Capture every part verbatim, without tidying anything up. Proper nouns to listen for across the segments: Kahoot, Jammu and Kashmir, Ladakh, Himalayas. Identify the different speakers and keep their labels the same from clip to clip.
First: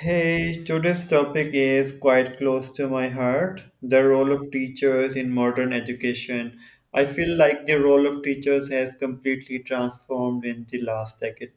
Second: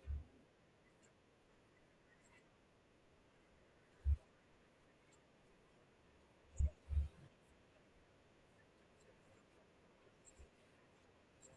Speaker 1: Hey, today's topic is quite close to my heart the role of teachers in modern education. I feel like the role of teachers has completely transformed in the last decade.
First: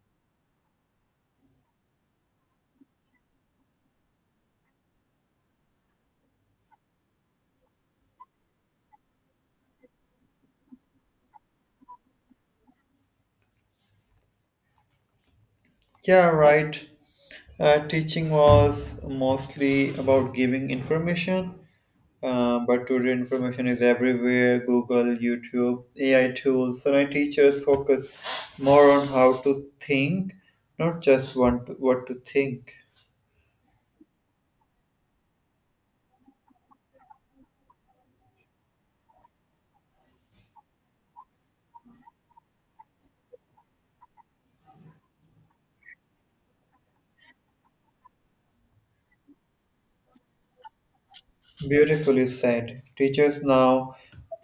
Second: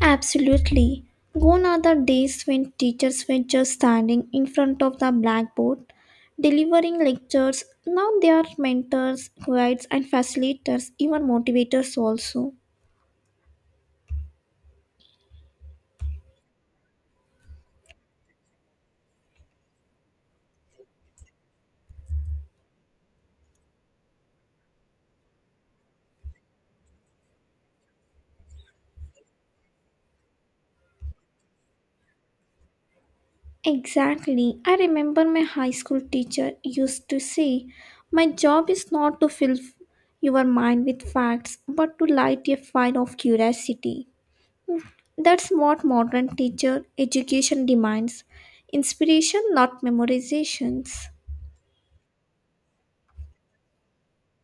Speaker 2: Absolutely. Gone are the days when teachers were just standing in front of the blackboard delivering lectures. Now they are mentors, guides, and facilitators, even motivators also.
Speaker 1: Yeah, right. Uh, teaching was mostly about giving information, uh, but today information is everywhere Google, YouTube, A I tools. So, my teachers focus more on how to think, not just want to, what to think.
Speaker 2: Exactly. I remember my high school teacher used to say, my job is not to fill your mind with facts, but to light a fire of curiosity. That's what modern teacher education demands inspiration, not memorizations.
Speaker 1: Beautifully said. Teachers now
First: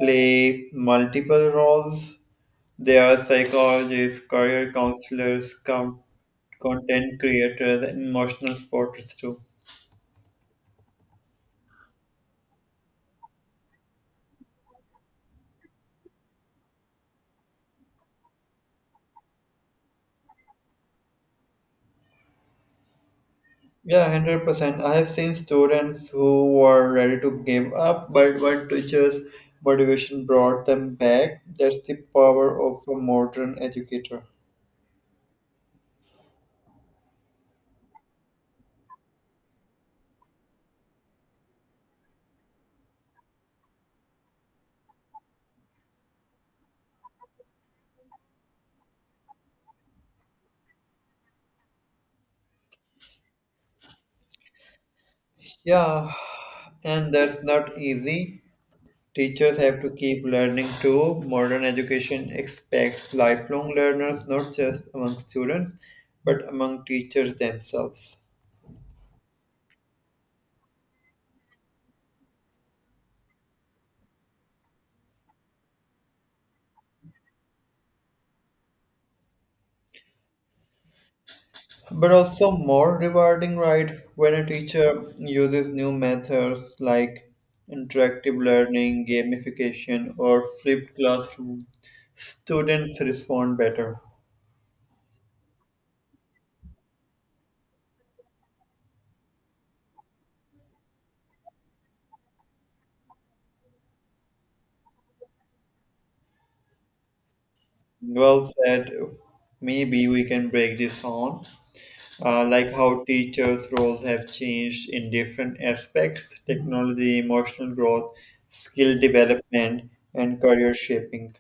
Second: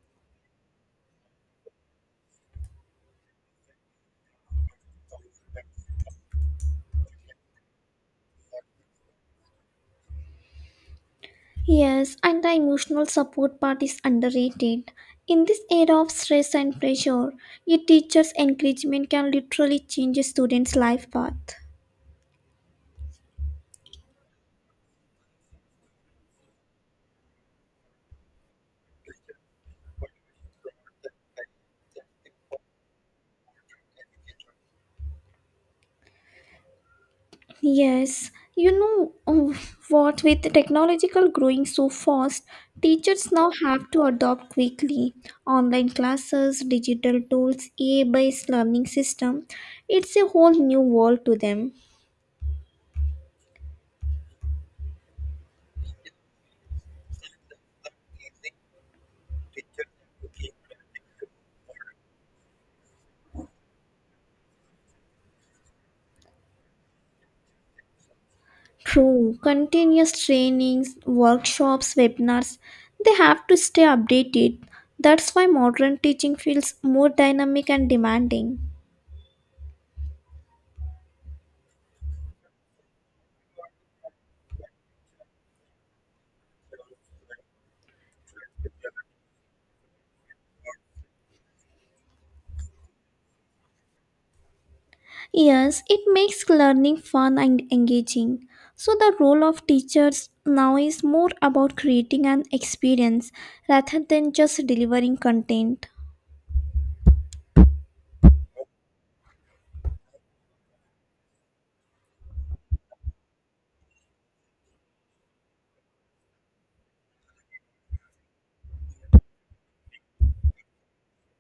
Speaker 1: play multiple roles. They are psychologists, career counselors, com- content creators, and emotional supporters too.
Speaker 2: Yes, and the emotional support part is underrated. In this era of stress and pressure, a teacher's encouragement can literally change a student's life path.
Speaker 1: Yeah, one hundred percent. I have seen students who were ready to give up, but when teachers' motivation brought them back, that's the power of a modern educator.
Speaker 2: Yes, you know oh, what, with technological growing so fast, teachers now have to adopt quickly. Online classes, digital tools, A I based learning system, it's a whole new world to them.
Speaker 1: Yeah, and that's not easy. Teachers have to keep learning too. Modern education expects lifelong learners not just among students but among teachers themselves.
Speaker 2: True, continuous trainings, workshops, webinars, they have to stay updated. That's why modern teaching feels more dynamic and demanding.
Speaker 1: But also more rewarding, right? When a teacher uses new methods like interactive learning, gamification, or flipped classroom, students respond better.
Speaker 2: Yes, it makes learning fun and engaging. So, the role of teachers now is more about creating an experience rather than just delivering content.
Speaker 1: Well said. Maybe we can break this on, uh, like how teachers' roles have changed in different aspects technology, emotional growth, skill development, and career shaping.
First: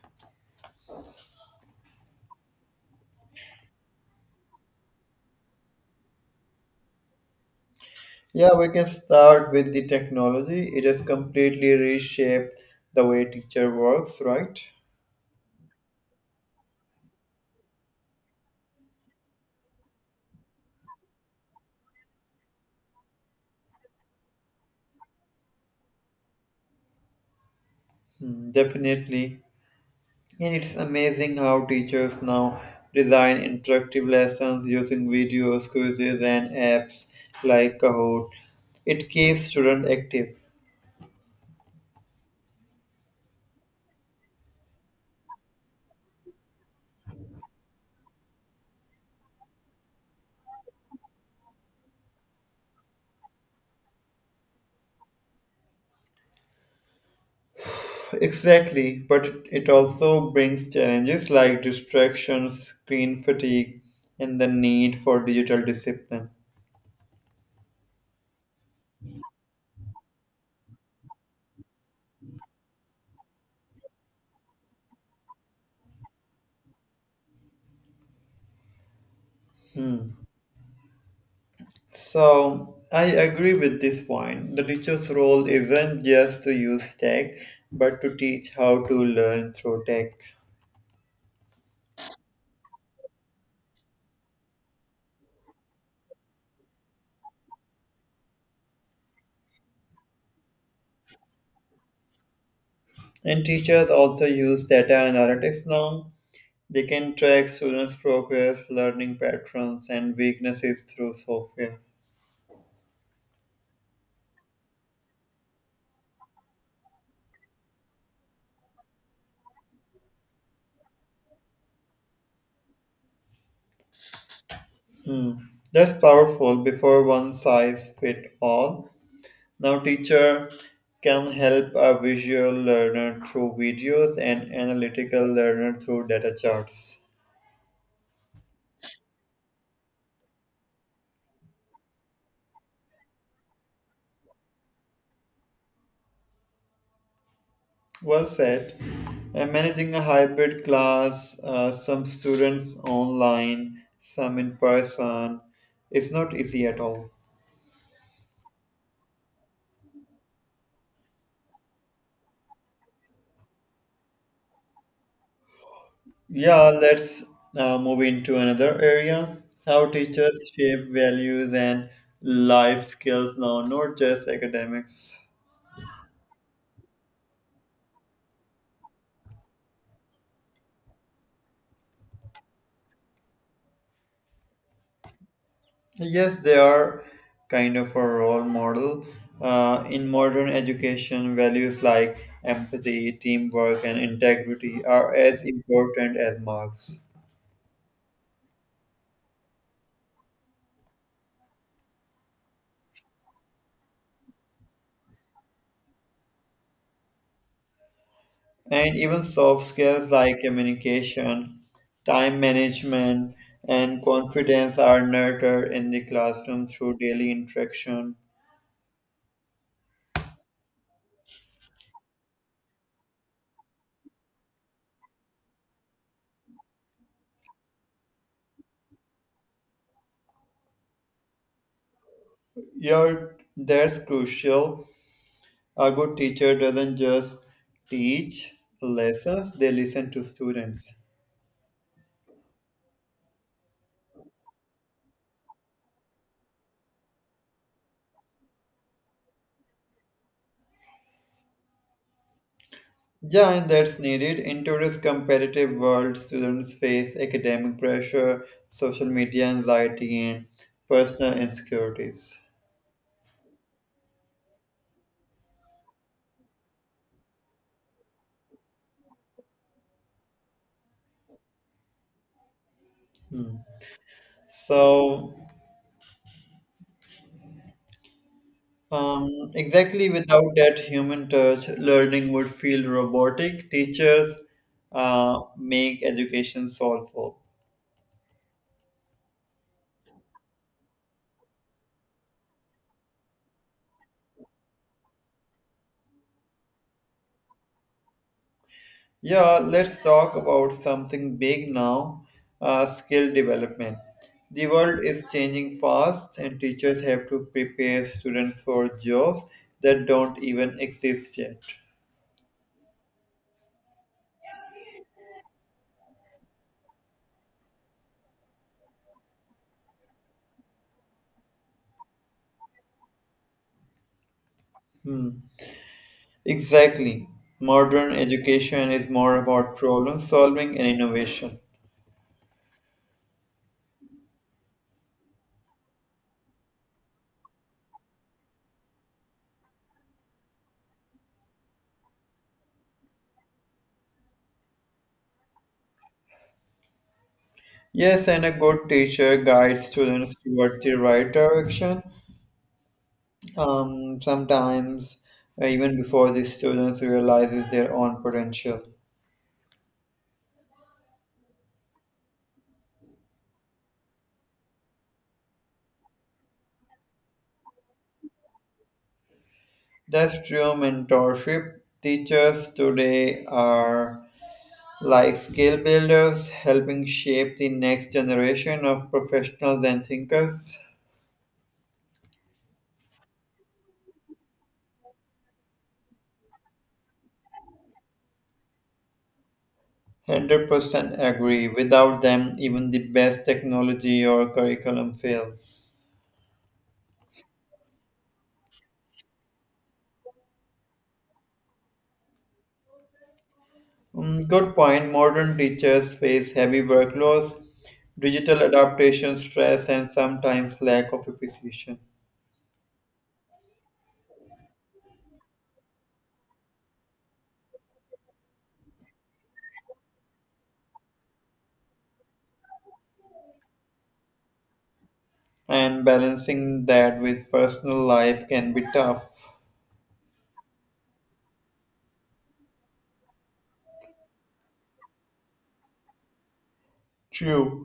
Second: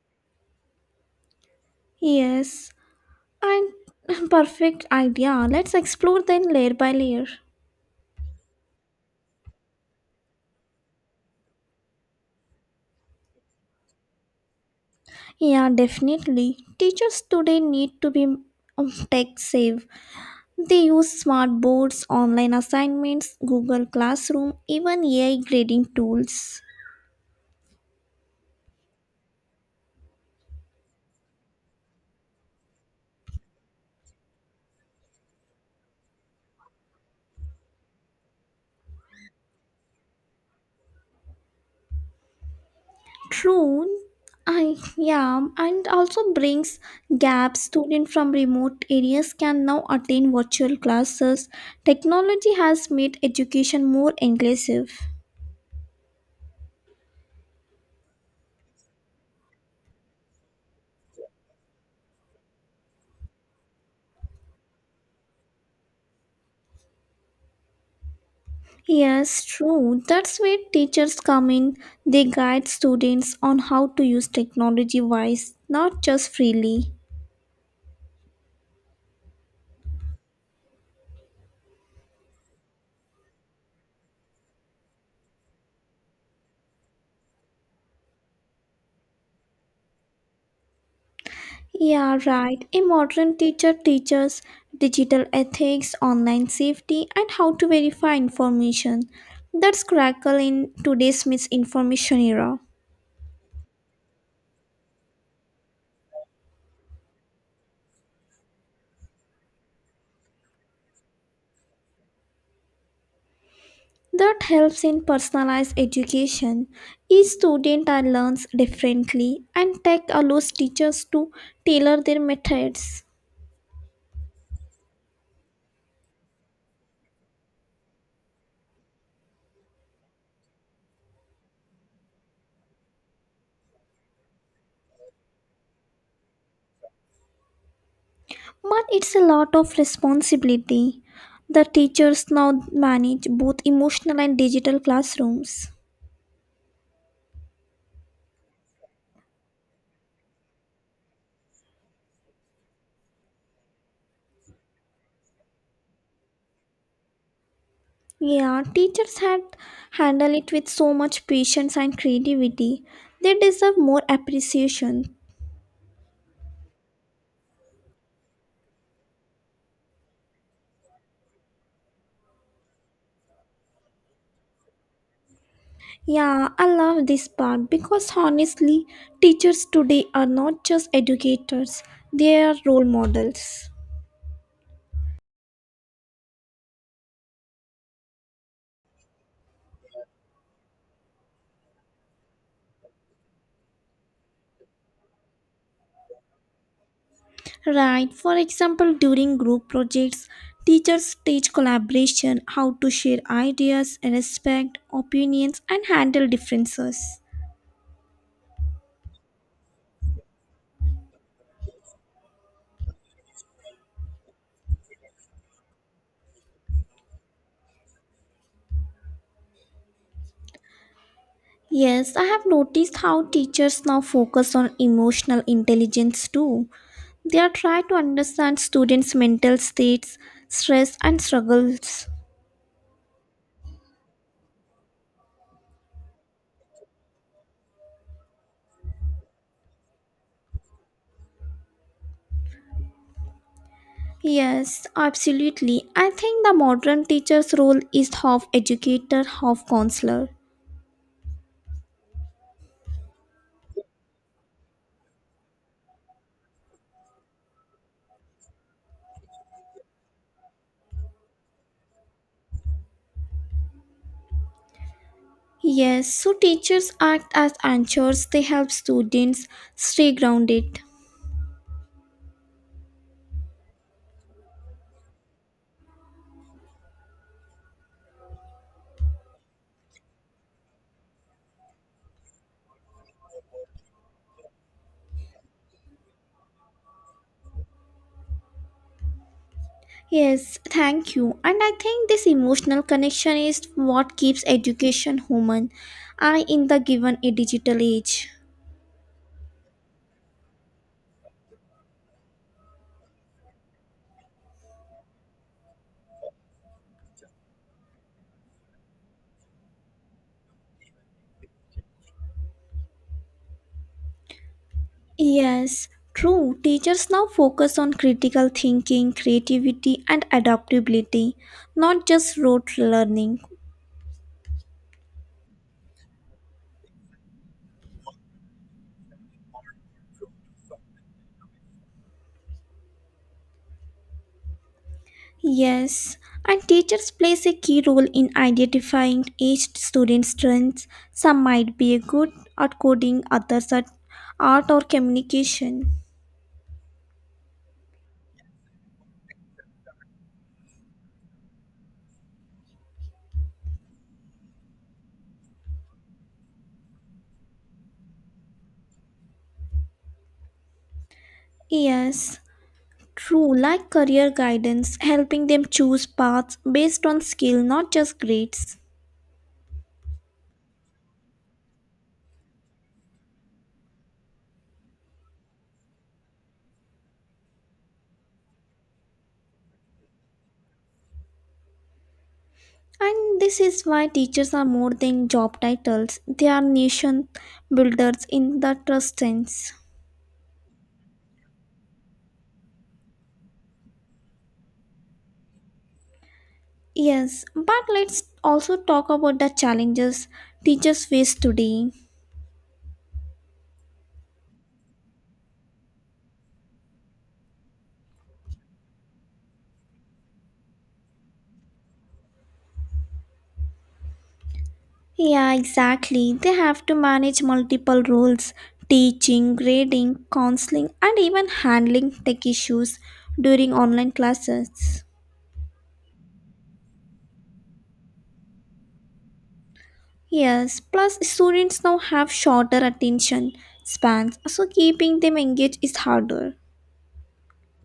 Speaker 2: Yes, and perfect idea. Let's explore then layer by layer.
Speaker 1: Yeah, we can start with the technology. It has completely reshaped the way teacher works, right?
Speaker 2: Yeah, definitely. Teachers today need to be um, tech savvy. They use smart boards, online assignments, Google Classroom, even A I grading tools.
Speaker 1: Hmm, definitely. And it's amazing how teachers now design interactive lessons using videos, quizzes, and apps like Kahoot. It keeps students active.
Speaker 2: True. I yeah, and also brings gaps. Students from remote areas can now attend virtual classes. Technology has made education more inclusive.
Speaker 1: Exactly, but it also brings challenges like distractions, screen fatigue, and the need for digital discipline.
Speaker 2: Yes, true. That's where teachers come in. They guide students on how to use technology wise, not just freely.
Speaker 1: Hmm. So, I agree with this point. The teacher's role isn't just to use tech, but to teach how to learn through tech.
Speaker 2: Yeah, right. A modern teacher teaches digital ethics, online safety, and how to verify information. That's critical in today's misinformation era.
Speaker 1: And teachers also use data analytics now. They can track students' progress, learning patterns, and weaknesses through software.
Speaker 2: That helps in personalized education. Each student learns differently, and tech allows teachers to tailor their methods.
Speaker 1: Hmm. That's powerful before one size fit all. Now, teacher can help a visual learner through videos and analytical learner through data charts.
Speaker 2: But it's a lot of responsibility. The teachers now manage both emotional and digital classrooms.
Speaker 1: Well said. And managing a hybrid class, uh, some students online, some in person, is not easy at all.
Speaker 2: Yeah, teachers had handled it with so much patience and creativity. They deserve more appreciation.
Speaker 1: Yeah, let's now move into another area. How teachers shape values and life skills now, not just academics.
Speaker 2: Yeah, I love this part because honestly, teachers today are not just educators, they are role models.
Speaker 1: Yes, they are kind of a role model. Uh, in modern education, values like empathy, teamwork, and integrity are as important as marks.
Speaker 2: Right, for example, during group projects, teachers teach collaboration, how to share ideas, respect opinions, and handle differences.
Speaker 1: And even soft skills like communication, time management, and confidence are nurtured in the classroom through daily interaction.
Speaker 2: Yes, I have noticed how teachers now focus on emotional intelligence too. They are trying to understand students' mental states, stress, and struggles.
Speaker 1: Yeah, that's crucial. A good teacher doesn't just teach lessons, they listen to students.
Speaker 2: Yes, absolutely. I think the modern teacher's role is half educator, half counselor.
Speaker 1: Yeah, and that's needed. In today's competitive world, students face academic pressure, social media anxiety, and personal insecurities.
Speaker 2: Yes, so teachers act as anchors, they help students stay grounded.
Speaker 1: Hmm. So, um, exactly without that human touch, learning would feel robotic. Teachers uh, make education solve.
Speaker 2: Yes, thank you. And I think this emotional connection is what keeps education human I in the given a digital age.
Speaker 1: Yeah, let's talk about something big now, uh, skill development. The world is changing fast, and teachers have to prepare students for jobs that don't even exist yet.
Speaker 2: Yes, true. Teachers now focus on critical thinking, creativity and adaptability, not just rote learning.
Speaker 1: Hmm. Exactly. Modern education is more about problem solving and innovation.
Speaker 2: Yes, and teachers plays a key role in identifying each student's strengths. Some might be good at coding, others at art or communication.
Speaker 1: Yes, and a good teacher guides students toward the right direction. Um, sometimes uh, even before the students realizes their own potential.
Speaker 2: Yes, true, like career guidance, helping them choose paths based on skill, not just grades.
Speaker 1: That's true mentorship. Teachers today are like skill builders, helping shape the next generation of professionals and thinkers.
Speaker 2: And this is why teachers are more than job titles. They are nation builders in the trust sense.
Speaker 1: one hundred percent agree. Without them, even the best technology or curriculum fails.
Speaker 2: Yes, but let's also talk about the challenges teachers face today.
Speaker 1: Mm, good point. Modern teachers face heavy workloads, digital adaptation stress, and sometimes lack of appreciation.
Speaker 2: Yeah, exactly. They have to manage multiple roles teaching, grading, counseling, and even handling tech issues during online classes.
Speaker 1: And balancing that with personal life can be tough.
Speaker 2: Yes, plus students now have shorter attention spans, so keeping them engaged is harder.
Speaker 1: True.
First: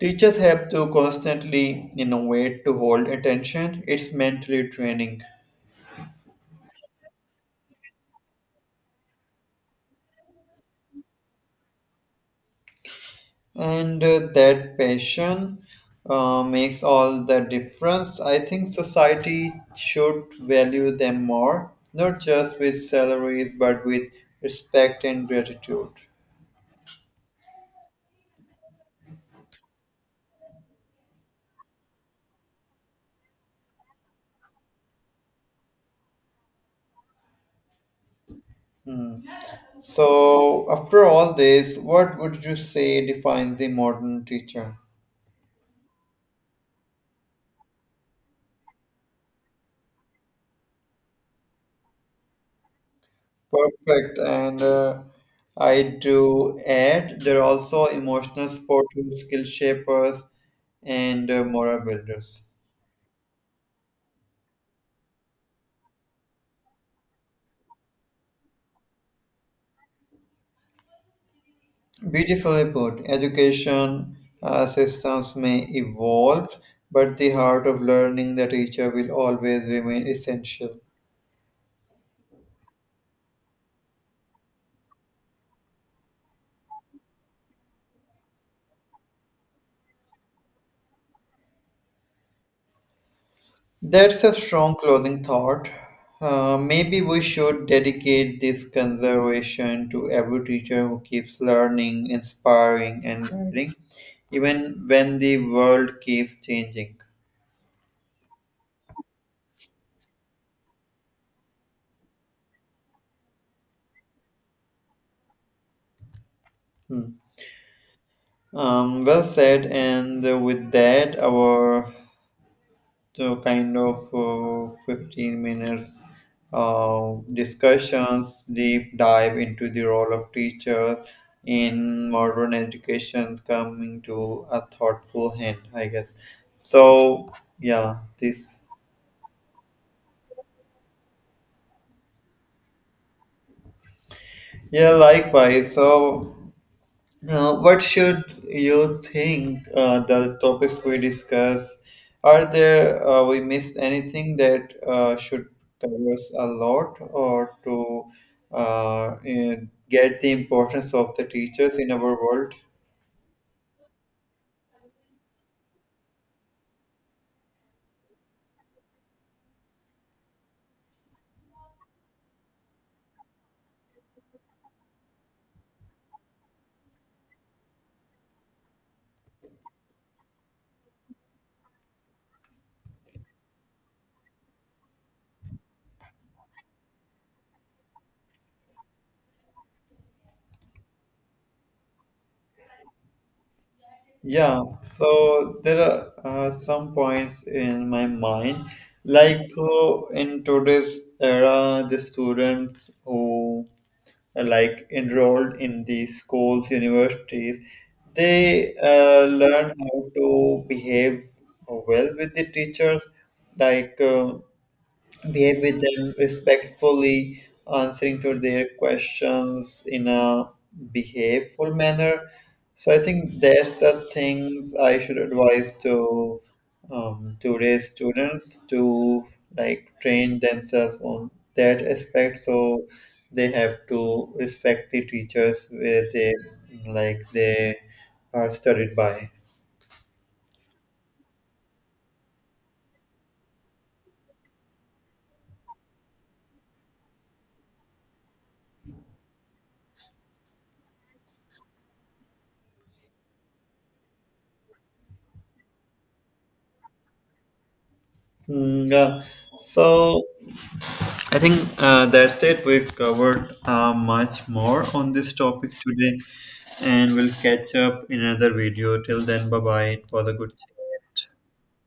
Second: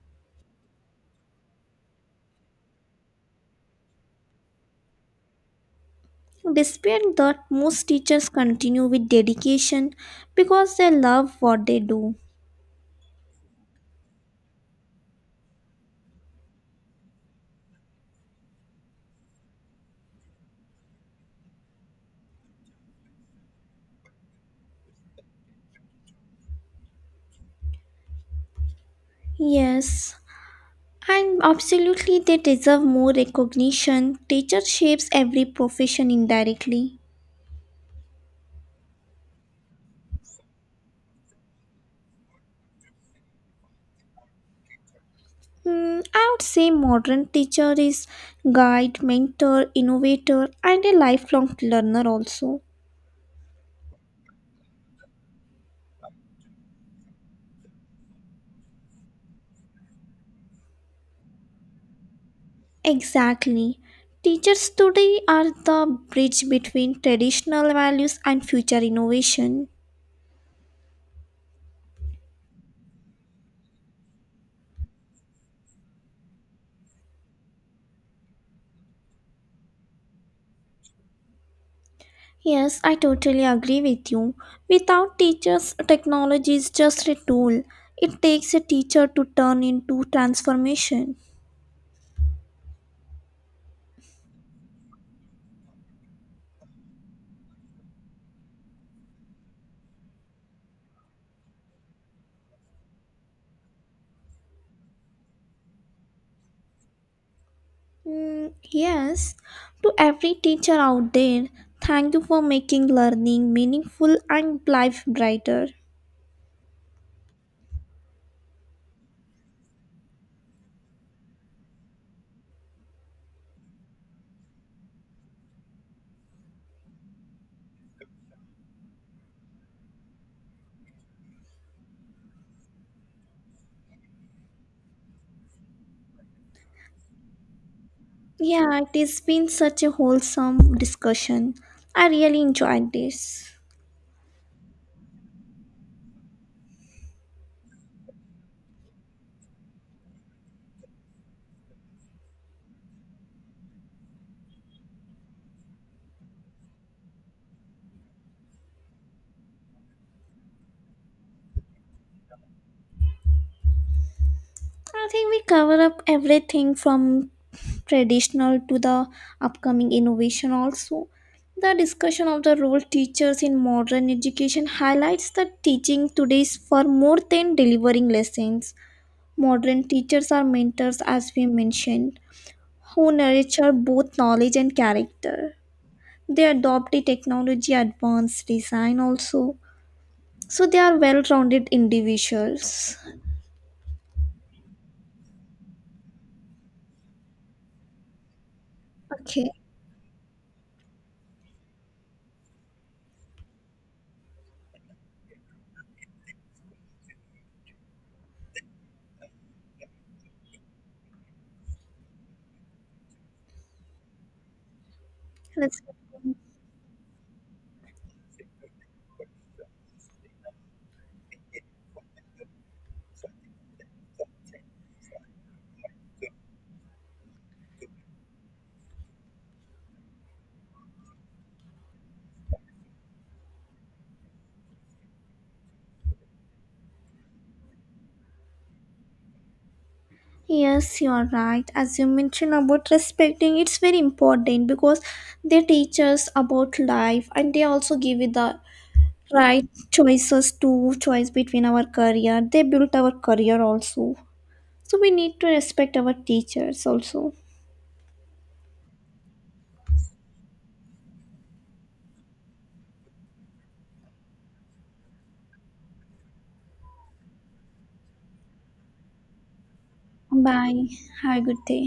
Speaker 1: Teachers have to constantly innovate to hold attention. It's mentally training.
Speaker 2: Despite that, most teachers continue with dedication because they love what they do.
Speaker 1: And uh, that passion uh, makes all the difference. I think society should value them more, not just with salaries, but with respect and gratitude.
Speaker 2: Yes, and absolutely they deserve more recognition. Teacher shapes every profession indirectly.
Speaker 1: Hmm. So, after all this, what would you say defines the modern teacher?
Speaker 2: Hmm, I would say modern teacher is guide, mentor, innovator, and a lifelong learner also.
Speaker 1: Perfect. And uh, I do add there are also emotional support tools, skill shapers, and uh, morale builders.
Speaker 2: Exactly. Teachers today are the bridge between traditional values and future innovation.
Speaker 1: Beautifully put. Education uh, systems may evolve, but the heart of learning the teacher will always remain essential.
Speaker 2: Yes, I totally agree with you. Without teachers, technology is just a tool. It takes a teacher to turn into transformation.
Speaker 1: That's a strong closing thought. Uh, maybe we should dedicate this conservation to every teacher who keeps learning, inspiring, and guiding, even when the world keeps changing.
Speaker 2: Mm, yes, to every teacher out there, thank you for making learning meaningful and life brighter.
Speaker 1: Hmm. Um, well said, and with that, our so kind of uh, fifteen minutes uh, discussions deep dive into the role of teacher in modern education coming to a thoughtful end, I guess. so yeah this
Speaker 2: Yeah, it has been such a wholesome discussion. I really enjoyed this.
Speaker 1: yeah, likewise. So now, what should you think, uh, the topics we discuss? Are there uh, we missed anything that uh, should covers a lot or to uh, in- get the importance of the teachers in our world?
Speaker 2: I think we cover up everything from traditional to the upcoming innovation also. The discussion of the role teachers in modern education highlights that teaching today is for more than delivering lessons. Modern teachers are mentors, as we mentioned, who nurture both knowledge and character. They adopt the technology advanced design also. So they are well rounded individuals.
Speaker 1: Yeah, so there are uh, some points in my mind. Like
Speaker 2: Okay,
Speaker 1: uh, in today's era, the students who like enrolled in the schools, universities, they uh, learn how to behave well with the teachers, like. Uh, behave with
Speaker 2: let's
Speaker 1: them respectfully, answering to their questions in a behaveful manner. So I think there's the things I should advise to um, today's students to like train themselves on that aspect. So they have to respect the teachers where they like they are studied by.
Speaker 2: Yes, you are right. As you mentioned about respecting, it's very important because they teach us about life and they also give you the right choices to choice between our career. They build our career also. So we need to respect our teachers also.
Speaker 1: Mm, yeah. So I think uh, that's it. We've covered uh, much more on this topic today, and we'll catch up in another video. Till then, bye bye. It was a good. chat.
Speaker 2: Bye. Have a good day.